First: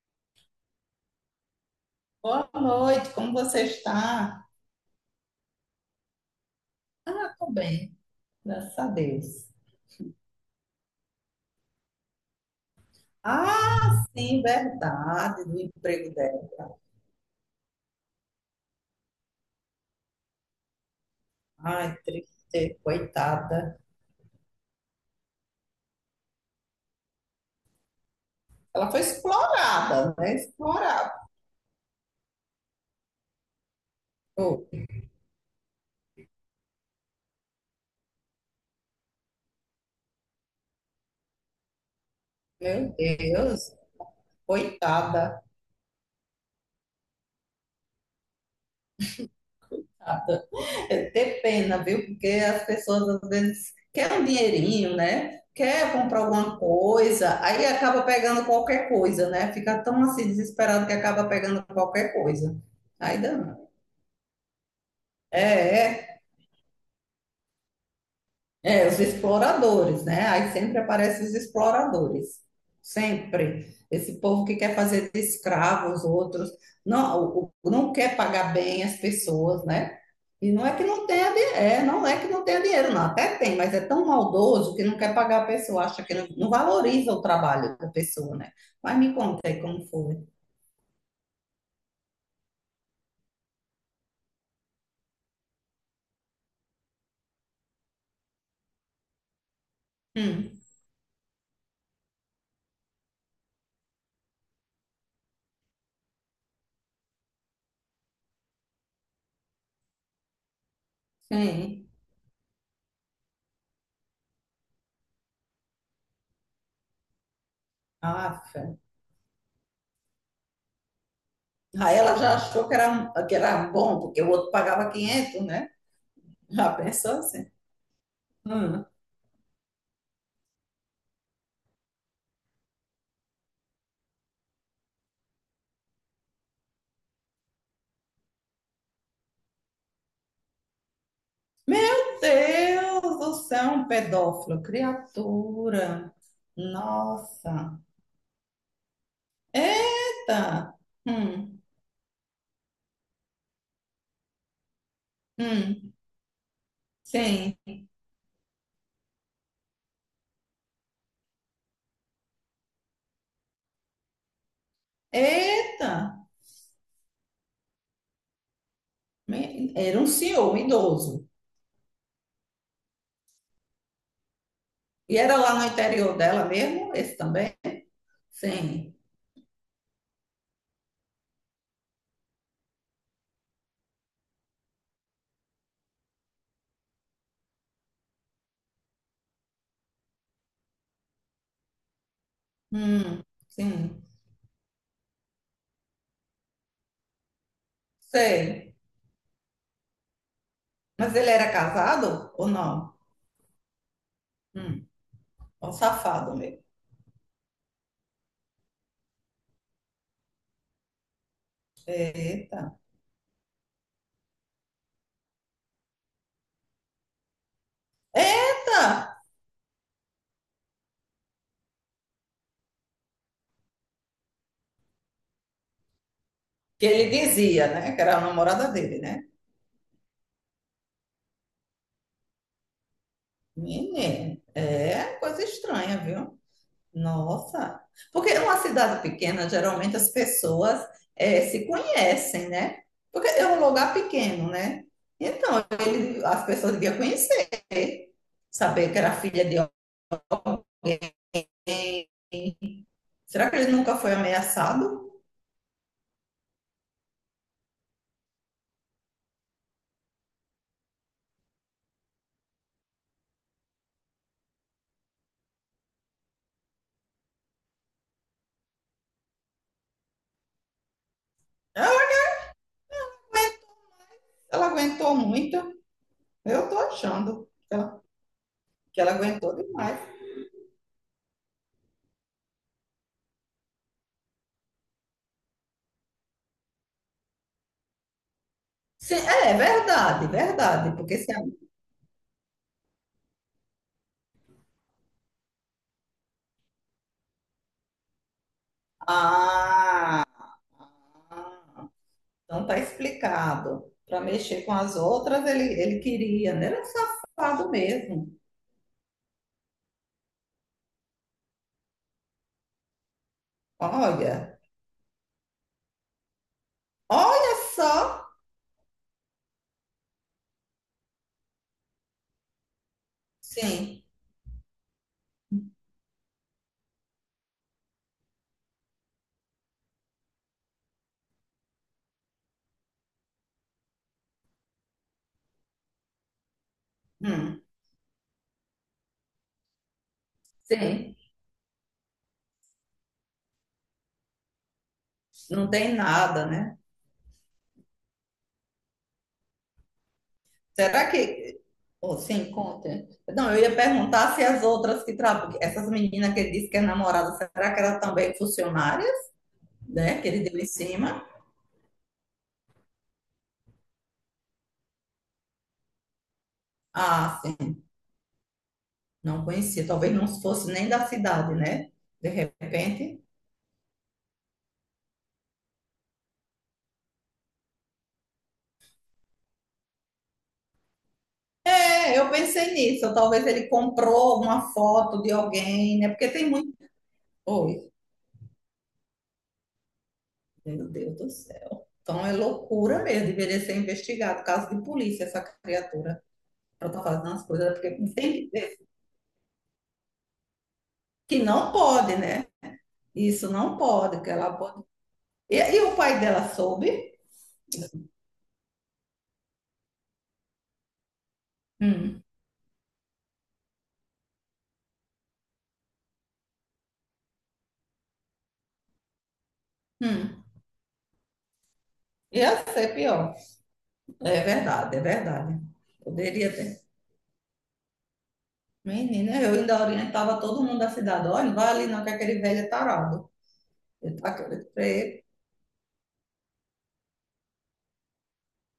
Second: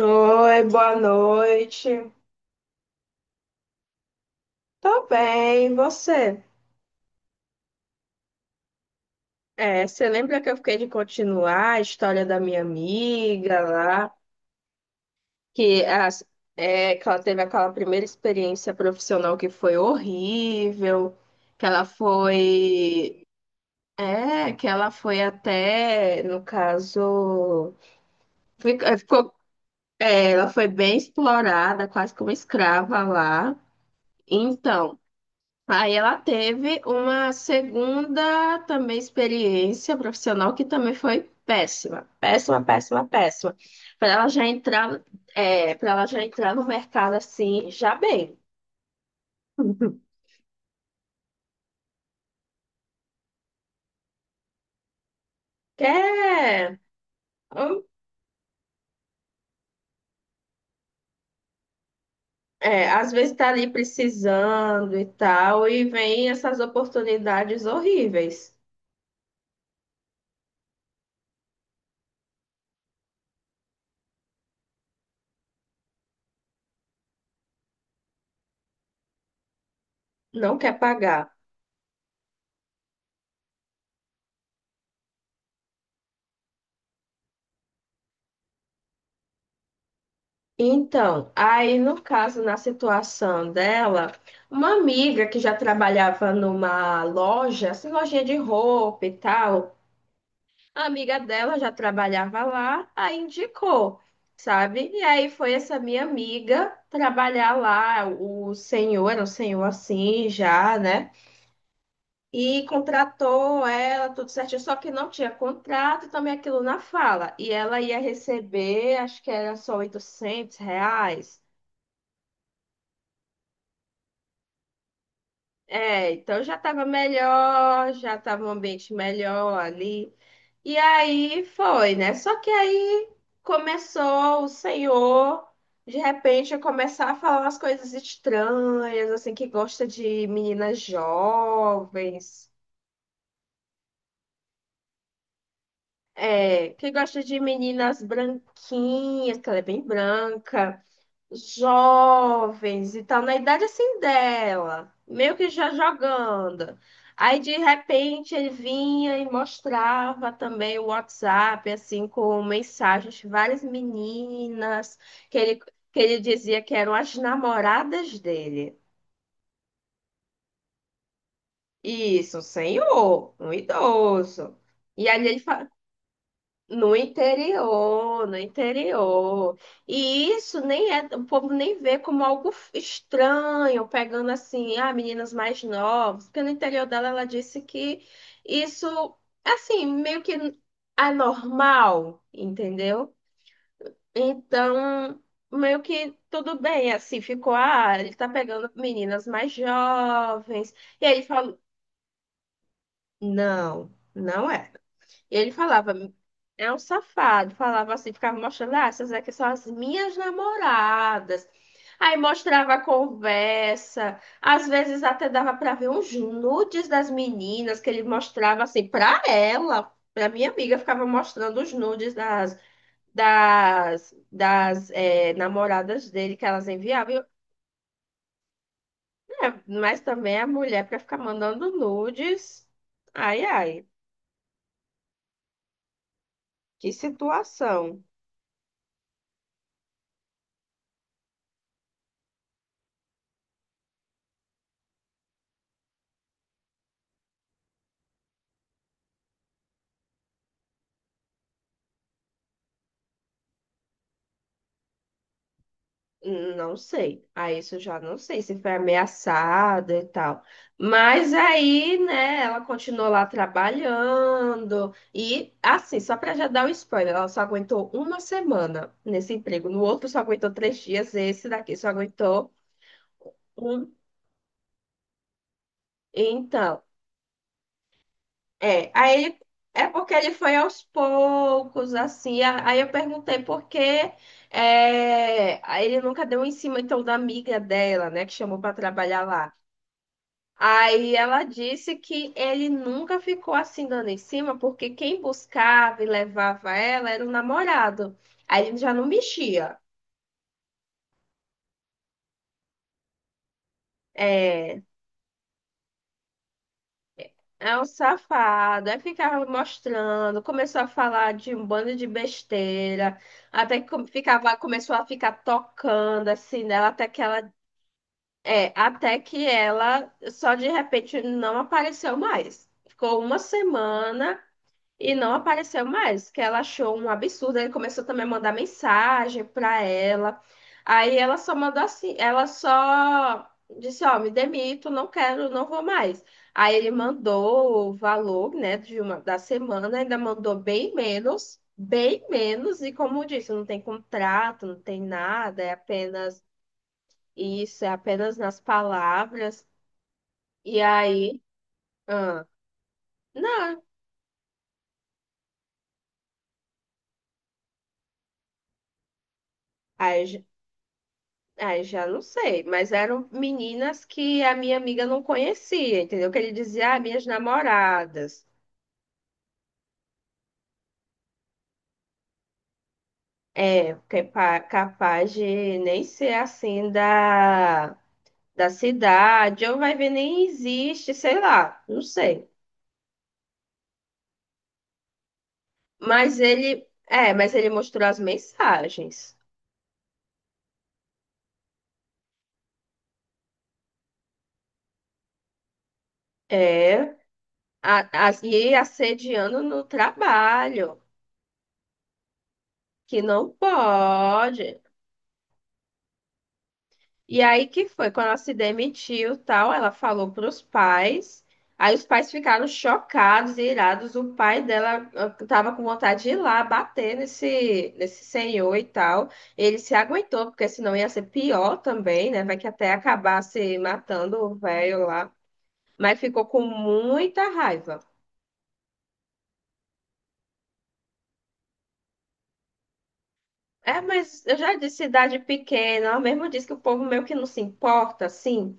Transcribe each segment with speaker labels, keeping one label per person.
Speaker 1: Oi, boa noite.
Speaker 2: Boa noite, como você está?
Speaker 1: Tô bem, e você?
Speaker 2: Ah, tô bem. Graças a Deus.
Speaker 1: É, você lembra que eu fiquei de continuar a história da minha amiga
Speaker 2: Ah,
Speaker 1: lá,
Speaker 2: sim, verdade, do
Speaker 1: que,
Speaker 2: emprego
Speaker 1: as,
Speaker 2: dela.
Speaker 1: que ela teve aquela primeira experiência profissional que foi horrível, que ela
Speaker 2: Ai, triste,
Speaker 1: foi,
Speaker 2: coitada.
Speaker 1: que ela foi até, no caso,
Speaker 2: Ela foi
Speaker 1: ficou,
Speaker 2: explorada, né?
Speaker 1: ela foi bem
Speaker 2: Explorada.
Speaker 1: explorada, quase como escrava lá.
Speaker 2: Oh,
Speaker 1: Então. Aí ela teve uma segunda também experiência profissional que também foi péssima, péssima,
Speaker 2: meu
Speaker 1: péssima, péssima.
Speaker 2: Deus,
Speaker 1: Para ela já entrar,
Speaker 2: coitada.
Speaker 1: para ela já entrar no mercado assim, já bem.
Speaker 2: Coitada. É ter pena, viu? Porque as pessoas às vezes querem um dinheirinho, né?
Speaker 1: Que
Speaker 2: Quer comprar alguma
Speaker 1: é,
Speaker 2: coisa, aí
Speaker 1: hum,
Speaker 2: acaba pegando qualquer coisa, né? Fica tão assim desesperado que acaba pegando qualquer coisa.
Speaker 1: às
Speaker 2: Aí
Speaker 1: vezes está
Speaker 2: dá.
Speaker 1: ali precisando e
Speaker 2: É,
Speaker 1: tal, e
Speaker 2: é,
Speaker 1: vem essas oportunidades horríveis.
Speaker 2: é, os exploradores, né? Aí sempre aparecem os exploradores. Sempre. Esse povo que quer fazer de escravo os outros, não, não quer pagar bem as pessoas, né? E
Speaker 1: Não
Speaker 2: não é
Speaker 1: quer
Speaker 2: que não
Speaker 1: pagar.
Speaker 2: tenha dinheiro, é, não é que não tenha dinheiro, não, até tem, mas é tão maldoso que não quer pagar a pessoa, acha que não, não valoriza o trabalho da pessoa, né? Mas me conta aí como foi.
Speaker 1: Então, aí no caso, na situação dela, uma amiga que já trabalhava numa loja, assim, lojinha de roupa e tal,
Speaker 2: Hum,
Speaker 1: a amiga dela já trabalhava lá, aí indicou, sabe? E aí foi essa minha amiga trabalhar lá, o senhor, era um senhor assim já, né?
Speaker 2: sim.
Speaker 1: E contratou ela, tudo certinho, só que não tinha contrato, também aquilo na fala. E ela ia
Speaker 2: Aff.
Speaker 1: receber, acho que era só 800 reais.
Speaker 2: Aí ela já achou que era, um, que era bom, porque o outro pagava 500, né?
Speaker 1: É, então já
Speaker 2: Já
Speaker 1: estava
Speaker 2: pensou assim?
Speaker 1: melhor, já estava um
Speaker 2: Hum.
Speaker 1: ambiente melhor ali. E aí foi, né? Só que aí começou o senhor, de repente, a começar a falar umas coisas estranhas, assim, que gosta de meninas
Speaker 2: Meu
Speaker 1: jovens,
Speaker 2: Deus, do é um pedófilo, criatura.
Speaker 1: que gosta de
Speaker 2: Nossa.
Speaker 1: meninas branquinhas, que ela é bem
Speaker 2: Eita.
Speaker 1: branca.
Speaker 2: Hum.
Speaker 1: Jovens e tal, na idade assim dela, meio que já
Speaker 2: Hum.
Speaker 1: jogando. Aí de
Speaker 2: Sim.
Speaker 1: repente ele vinha e mostrava também o WhatsApp, assim, com mensagens de várias meninas que ele,
Speaker 2: Eita.
Speaker 1: que ele dizia que eram as namoradas dele.
Speaker 2: Me- Era um senhor, um idoso.
Speaker 1: Isso, um senhor, um idoso. E
Speaker 2: E
Speaker 1: ali
Speaker 2: era
Speaker 1: ele,
Speaker 2: lá no
Speaker 1: fa-
Speaker 2: interior dela mesmo,
Speaker 1: No
Speaker 2: esse também?
Speaker 1: interior, no
Speaker 2: Sim.
Speaker 1: interior. E isso nem é, o povo nem vê como algo estranho, pegando assim, ah, meninas mais novas, porque no interior dela ela disse que isso, assim, meio que anormal, entendeu?
Speaker 2: Hum. Sim.
Speaker 1: Então, meio que tudo bem, assim, ficou, ah, ele tá pegando
Speaker 2: Sei.
Speaker 1: meninas mais jovens. E aí
Speaker 2: Mas
Speaker 1: ele
Speaker 2: ele era
Speaker 1: falou,
Speaker 2: casado ou não?
Speaker 1: não, não é.
Speaker 2: Hum.
Speaker 1: E ele
Speaker 2: Um
Speaker 1: falava,
Speaker 2: safado mesmo.
Speaker 1: é um safado, falava assim, ficava mostrando, ah, essas aqui são as minhas namoradas. Aí
Speaker 2: Eita.
Speaker 1: mostrava a conversa, às vezes até dava para ver uns nudes das meninas que ele mostrava
Speaker 2: Eita!
Speaker 1: assim para ela, para minha amiga, ficava mostrando os nudes das namoradas dele que elas
Speaker 2: Que ele
Speaker 1: enviavam.
Speaker 2: dizia, né? Que era a namorada dele, né?
Speaker 1: Mas também a mulher para ficar mandando nudes. Ai, ai,
Speaker 2: Menina, é coisa estranha, viu?
Speaker 1: que
Speaker 2: Nossa.
Speaker 1: situação.
Speaker 2: Porque numa cidade pequena, geralmente as pessoas se conhecem, né? Porque é um lugar pequeno, né? Então, ele- as pessoas deviam conhecer, saber que era filha de alguém. Será que ele nunca foi ameaçado?
Speaker 1: Não sei. Aí isso eu já não sei se foi ameaçada e tal. Mas aí, né, ela continuou lá trabalhando. E, assim, só pra já dar o spoiler, ela só aguentou uma semana nesse emprego. No outro só aguentou 3 dias, esse daqui só aguentou
Speaker 2: Ela
Speaker 1: um.
Speaker 2: Ela aguentou muito. Eu tô
Speaker 1: Então,
Speaker 2: achando
Speaker 1: é.
Speaker 2: que ela aguentou
Speaker 1: É
Speaker 2: demais.
Speaker 1: porque ele foi aos poucos, assim. Aí eu perguntei por quê. É, aí ele nunca deu em cima, então, da amiga dela, né, que chamou pra
Speaker 2: Sim,
Speaker 1: trabalhar lá.
Speaker 2: é verdade, verdade.
Speaker 1: Aí
Speaker 2: Porque se a
Speaker 1: ela disse que ele nunca ficou assim dando em cima, porque quem buscava e levava ela era o namorado. Aí ele já não mexia.
Speaker 2: Ah, ah, então tá explicado. Para mexer com
Speaker 1: É,
Speaker 2: as outras, ele queria, né? Ele era um safado
Speaker 1: é um
Speaker 2: mesmo.
Speaker 1: safado. Aí ficava mostrando, começou a falar de um bando de besteira, até que
Speaker 2: Olha,
Speaker 1: começou a ficar tocando assim nela,
Speaker 2: olha só.
Speaker 1: até que ela só de repente não apareceu mais. Ficou uma
Speaker 2: Sim,
Speaker 1: semana. E não apareceu mais, que ela achou um absurdo. Ele começou também a mandar mensagem pra ela. Aí ela só mandou assim, ela só disse, ó, me demito, não quero, não vou mais. Aí ele
Speaker 2: hum,
Speaker 1: mandou o valor, né, de uma da semana, ainda mandou bem
Speaker 2: sim,
Speaker 1: menos, bem menos. E como eu disse, não tem contrato, não tem nada,
Speaker 2: não
Speaker 1: é
Speaker 2: tem
Speaker 1: apenas
Speaker 2: nada, né?
Speaker 1: isso, é apenas nas palavras. E
Speaker 2: Será
Speaker 1: aí,
Speaker 2: que. Oh,
Speaker 1: ah,
Speaker 2: sim, conta. Não, eu ia
Speaker 1: não.
Speaker 2: perguntar se as outras que trabalham, essas meninas que ele disse que é namorada, será que elas também funcionárias, né? Que
Speaker 1: Aí
Speaker 2: ele deu em cima?
Speaker 1: Já não sei, mas eram meninas que a minha amiga não conhecia, entendeu? Que ele dizia, ah, minhas
Speaker 2: Ah, sim.
Speaker 1: namoradas.
Speaker 2: Não conhecia, talvez não fosse nem da cidade, né? De repente.
Speaker 1: É, que é capaz de nem ser assim da cidade, ou vai ver nem existe, sei lá, não
Speaker 2: É, eu
Speaker 1: sei.
Speaker 2: pensei nisso. Talvez ele comprou uma foto de alguém, né? Porque
Speaker 1: Mas
Speaker 2: tem muito.
Speaker 1: ele, é, mas ele
Speaker 2: Oi,
Speaker 1: mostrou as mensagens.
Speaker 2: meu Deus do céu. Então é loucura mesmo, deveria ser investigado. Caso de polícia, essa criatura. Ela tá
Speaker 1: É,
Speaker 2: fazendo as coisas, porque tem que
Speaker 1: e
Speaker 2: ver
Speaker 1: assediando no trabalho,
Speaker 2: que não pode, né?
Speaker 1: que não
Speaker 2: Isso não pode, que ela
Speaker 1: pode.
Speaker 2: pode. E o pai dela soube?
Speaker 1: E aí que foi, quando ela se demitiu, tal, ela falou para os pais. Aí os
Speaker 2: Hum,
Speaker 1: pais ficaram chocados e irados. O pai dela estava com vontade de ir lá bater nesse senhor e tal. Ele se
Speaker 2: hum.
Speaker 1: aguentou, porque senão ia ser pior também, né?
Speaker 2: Ia
Speaker 1: Vai que até
Speaker 2: ser pior.
Speaker 1: acabar se matando
Speaker 2: É
Speaker 1: o
Speaker 2: verdade, é
Speaker 1: velho lá.
Speaker 2: verdade.
Speaker 1: Mas ficou
Speaker 2: Poderia
Speaker 1: com
Speaker 2: ter.
Speaker 1: muita raiva.
Speaker 2: Menina, eu ainda orientava todo mundo da cidade. Olha, não vai ali não, que aquele velho é tarado.
Speaker 1: É,
Speaker 2: Eu tava
Speaker 1: mas eu
Speaker 2: querendo
Speaker 1: já
Speaker 2: pra
Speaker 1: disse
Speaker 2: ele.
Speaker 1: cidade pequena, ela mesmo disse que o povo meio que não se importa, assim.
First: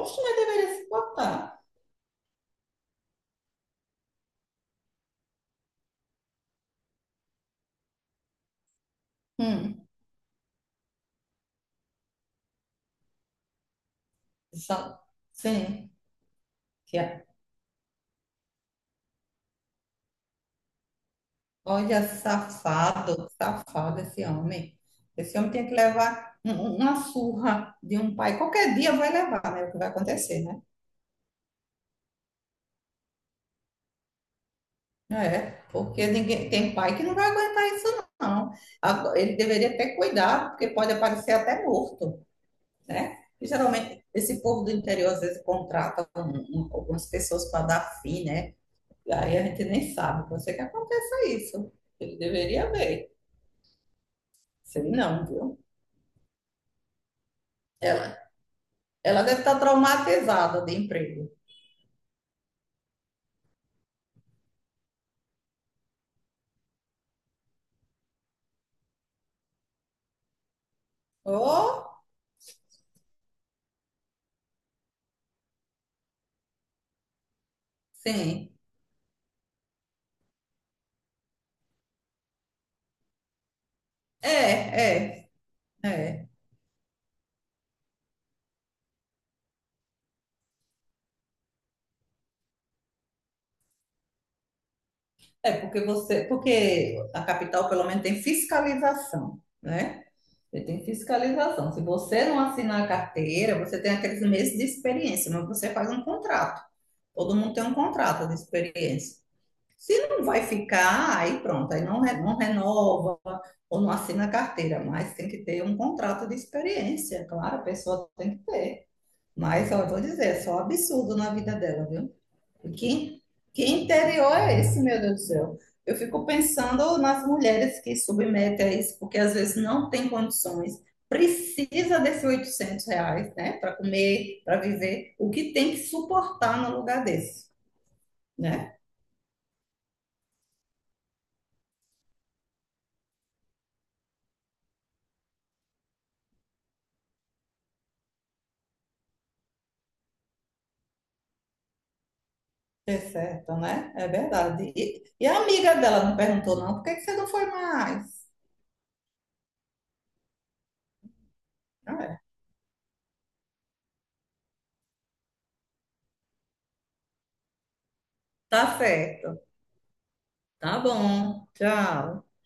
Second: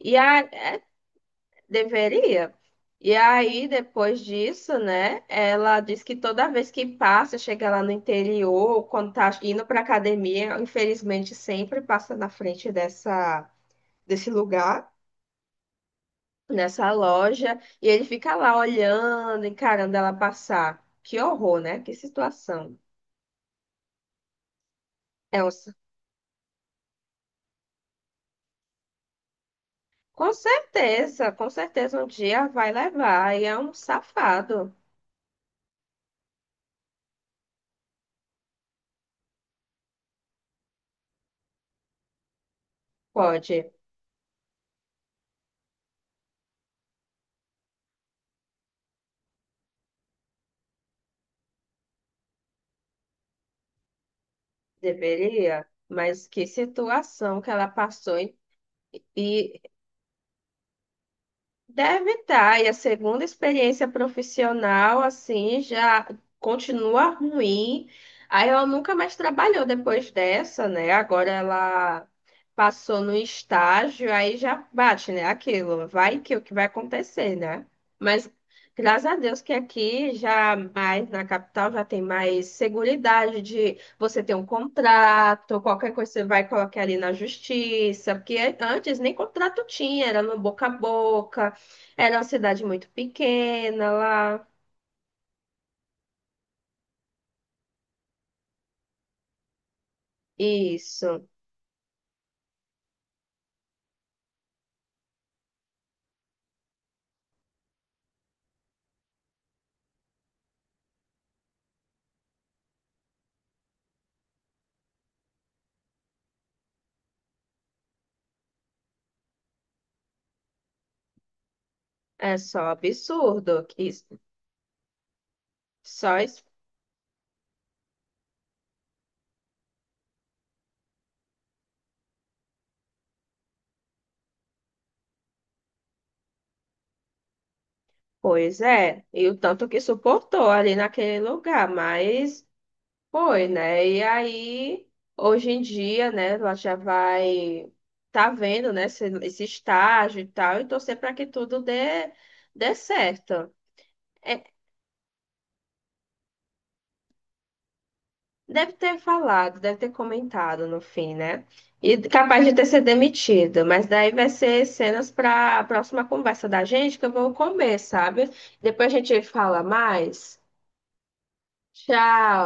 Speaker 1: E
Speaker 2: mas
Speaker 1: a,
Speaker 2: deveria se botar.
Speaker 1: Deveria. E aí, depois disso, né? Ela diz que toda vez que passa, chega lá no interior, quando tá indo pra
Speaker 2: Hum,
Speaker 1: academia, infelizmente sempre passa na frente dessa, desse lugar,
Speaker 2: sa- sim.
Speaker 1: nessa
Speaker 2: Que é-
Speaker 1: loja, e ele fica lá olhando, encarando ela passar. Que horror, né? Que
Speaker 2: Olha,
Speaker 1: situação.
Speaker 2: safado, safado esse homem. Esse
Speaker 1: É um,
Speaker 2: homem tem
Speaker 1: sa-
Speaker 2: que levar uma surra de um pai. Qualquer dia vai levar, né? É o que vai acontecer, né?
Speaker 1: com certeza um dia vai levar, e é um safado.
Speaker 2: É, porque ninguém, tem pai que não vai aguentar isso, não. Agora, ele deveria ter cuidado, porque pode aparecer até morto. Né? E,
Speaker 1: Pode,
Speaker 2: geralmente, esse povo do interior, às vezes, contrata algumas pessoas para dar fim, né? E aí a gente nem sabe, pode ser que aconteça isso. Ele deveria ver. Sei não, viu?
Speaker 1: deveria. Mas que situação que ela passou.
Speaker 2: Ela, ela deve estar
Speaker 1: e
Speaker 2: traumatizada de emprego.
Speaker 1: Deve estar, e a segunda experiência profissional, assim, já continua ruim. Aí ela nunca mais trabalhou depois dessa, né? Agora
Speaker 2: Oh,
Speaker 1: ela passou no estágio, aí já bate, né? Aquilo, vai que o que vai acontecer, né? Mas
Speaker 2: sim.
Speaker 1: graças a Deus que aqui já mais na capital já tem mais seguridade de você
Speaker 2: É,
Speaker 1: ter um
Speaker 2: é,
Speaker 1: contrato, qualquer coisa você
Speaker 2: É.
Speaker 1: vai colocar ali na justiça, porque antes nem contrato tinha, era no boca a boca. Era uma cidade muito pequena lá.
Speaker 2: É porque você, porque a capital pelo menos tem fiscalização, né? Você tem
Speaker 1: Isso.
Speaker 2: fiscalização. Se você não assinar a carteira, você tem aqueles meses de experiência, mas você faz um contrato. Todo mundo tem um contrato de experiência. Se não vai ficar, aí pronto, aí não, não renova ou não assina a carteira, mas tem que ter um contrato de experiência, claro, a pessoa tem que ter. Mas eu vou dizer, é só absurdo na vida dela, viu?
Speaker 1: É só
Speaker 2: Que, que
Speaker 1: absurdo. Isso.
Speaker 2: interior é esse, meu Deus do céu? Eu
Speaker 1: Só
Speaker 2: fico
Speaker 1: es-
Speaker 2: pensando nas mulheres que submetem a isso, porque às vezes não tem condições, precisa desses R$ 800, né, para comer, para viver, o que tem que suportar num lugar desse,
Speaker 1: Pois
Speaker 2: né?
Speaker 1: é. E o tanto que suportou ali naquele lugar. Mas foi, né? E aí, hoje em dia, né? Ela já vai. Tá vendo, né? Esse estágio e tal. E torcer para que tudo dê
Speaker 2: É
Speaker 1: certo.
Speaker 2: certo, né? É
Speaker 1: É,
Speaker 2: verdade. E a amiga dela não perguntou, não, por que que você não foi mais?
Speaker 1: deve ter falado, deve ter comentado no fim, né? E
Speaker 2: Ah, é.
Speaker 1: capaz de ter sido demitido, mas daí vai ser cenas para a próxima conversa da gente que eu vou comer, sabe?
Speaker 2: Tá
Speaker 1: Depois a gente
Speaker 2: certo.
Speaker 1: fala mais.
Speaker 2: Tá bom. Tchau.
Speaker 1: Tchau.